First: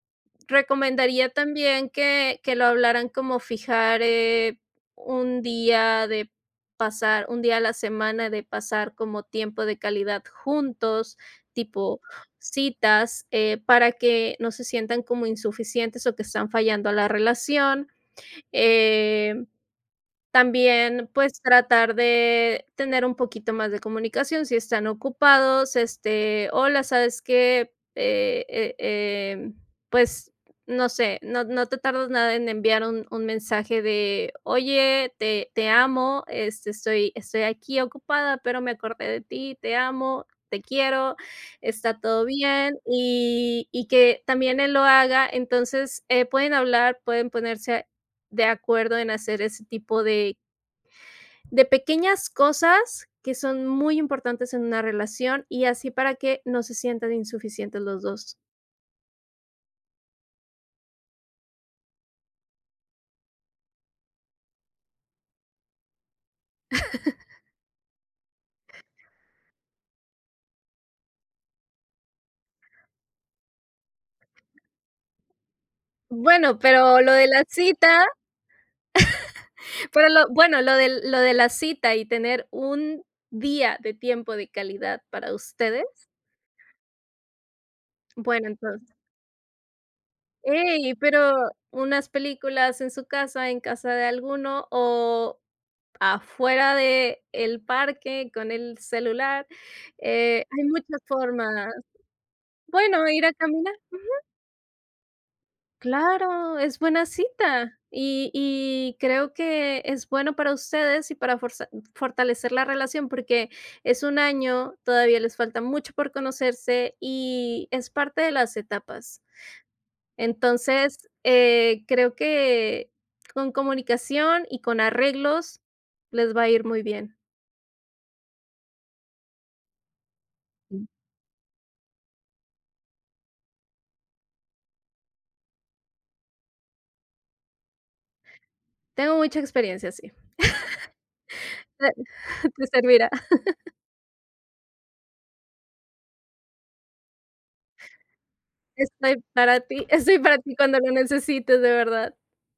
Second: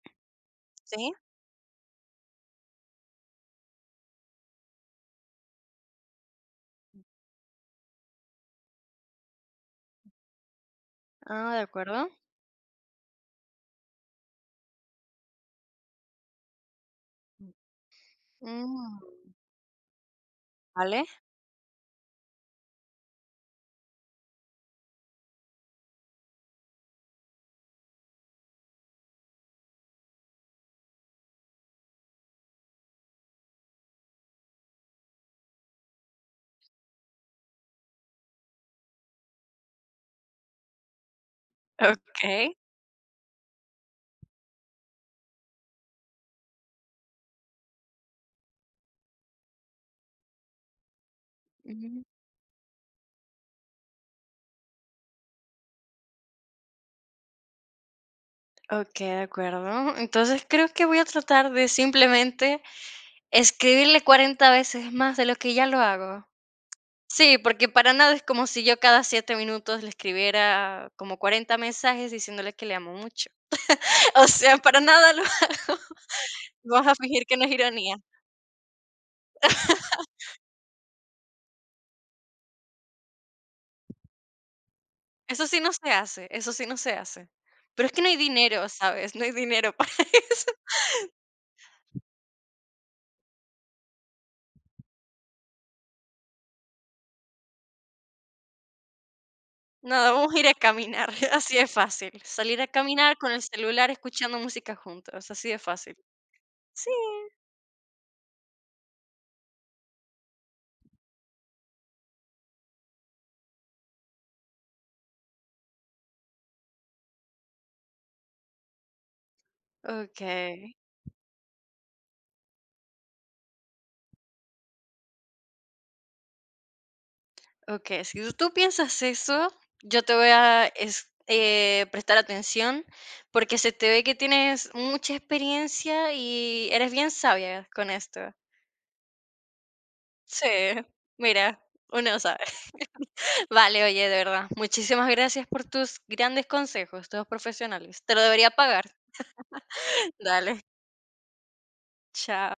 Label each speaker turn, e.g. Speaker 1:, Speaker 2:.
Speaker 1: Sí.
Speaker 2: Recomendaría también que que lo hablaran como fijar, eh, un día de pasar un día a la semana de pasar como tiempo de calidad juntos,
Speaker 1: Ah, de
Speaker 2: tipo
Speaker 1: acuerdo.
Speaker 2: citas, eh, para que no se sientan como insuficientes o que están fallando a la relación,
Speaker 1: Mm.
Speaker 2: em,
Speaker 1: ¿Vale?
Speaker 2: también, pues, tratar de tener un poquito más de comunicación, si están ocupados, este, hola, ¿sabes qué?, eh eh em, pues, no sé, no no te tardas nada en enviar un un mensaje de: Oye, te te amo, este, estoy estoy aquí ocupada, pero me acordé de ti, te amo, te quiero, está todo
Speaker 1: Okey.
Speaker 2: bien", y y que también él lo haga, entonces, eh, pueden hablar, pueden ponerse de acuerdo en hacer ese tipo de de
Speaker 1: Ujú.
Speaker 2: pequeñas cosas que son muy importantes en una relación y así para que no se sientan insuficientes los dos.
Speaker 1: Okey, de acuerdo. Entonces, creo que voy a tratar de simplemente escribirle 40 veces más de lo que ya lo hago. Sí, porque para nada es como si yo cada 7 minutos le escribiera como 40 mensajes diciéndole que le amo mucho. O sea, para nada lo hago.
Speaker 2: Bueno,
Speaker 1: Vamos a
Speaker 2: pero lo
Speaker 1: fingir
Speaker 2: de
Speaker 1: que
Speaker 2: la
Speaker 1: no es ironía.
Speaker 2: cita pero lo bueno, lo de lo de la cita y tener un día de tiempo de calidad para
Speaker 1: Eso sí no
Speaker 2: ustedes
Speaker 1: se hace, eso sí no se hace. Pero es que no hay
Speaker 2: Bueno,
Speaker 1: dinero,
Speaker 2: entonces
Speaker 1: ¿sabes? No hay dinero para eso.
Speaker 2: Ey, pero unas películas en su casa, en casa de alguno o afuera de el parque, con el celular,
Speaker 1: Nada, vamos a
Speaker 2: eh,
Speaker 1: ir a
Speaker 2: hay muchas
Speaker 1: caminar, así de
Speaker 2: formas.
Speaker 1: fácil. Salir a
Speaker 2: Bueno,
Speaker 1: caminar
Speaker 2: ir
Speaker 1: con
Speaker 2: a
Speaker 1: el
Speaker 2: caminar.
Speaker 1: celular
Speaker 2: Ujú.
Speaker 1: escuchando música juntos, así de fácil.
Speaker 2: Claro, es
Speaker 1: Sí.
Speaker 2: buena cita y y creo que es bueno para ustedes y para forza fortalecer la relación, porque es un año, todavía les falta mucho por conocerse y es parte de las etapas.
Speaker 1: Okey.
Speaker 2: Entonces, eh, creo que con comunicación y con arreglos les va a ir muy bien.
Speaker 1: Okey, si us ¿tú piensas eso? Yo te voy a es eh, prestar atención, porque se te ve que tienes mucha experiencia y eres bien sabia con esto.
Speaker 2: Tengo mucha experiencia, sí.
Speaker 1: Sí, mira,
Speaker 2: Te
Speaker 1: uno no sabe.
Speaker 2: te servirá.
Speaker 1: Vale, oye, de verdad, muchísimas gracias por tus grandes consejos, todos profesionales. Te lo debería pagar.
Speaker 2: Estoy para ti estoy para ti
Speaker 1: Dale.
Speaker 2: cuando lo necesites, de verdad.
Speaker 1: Chao.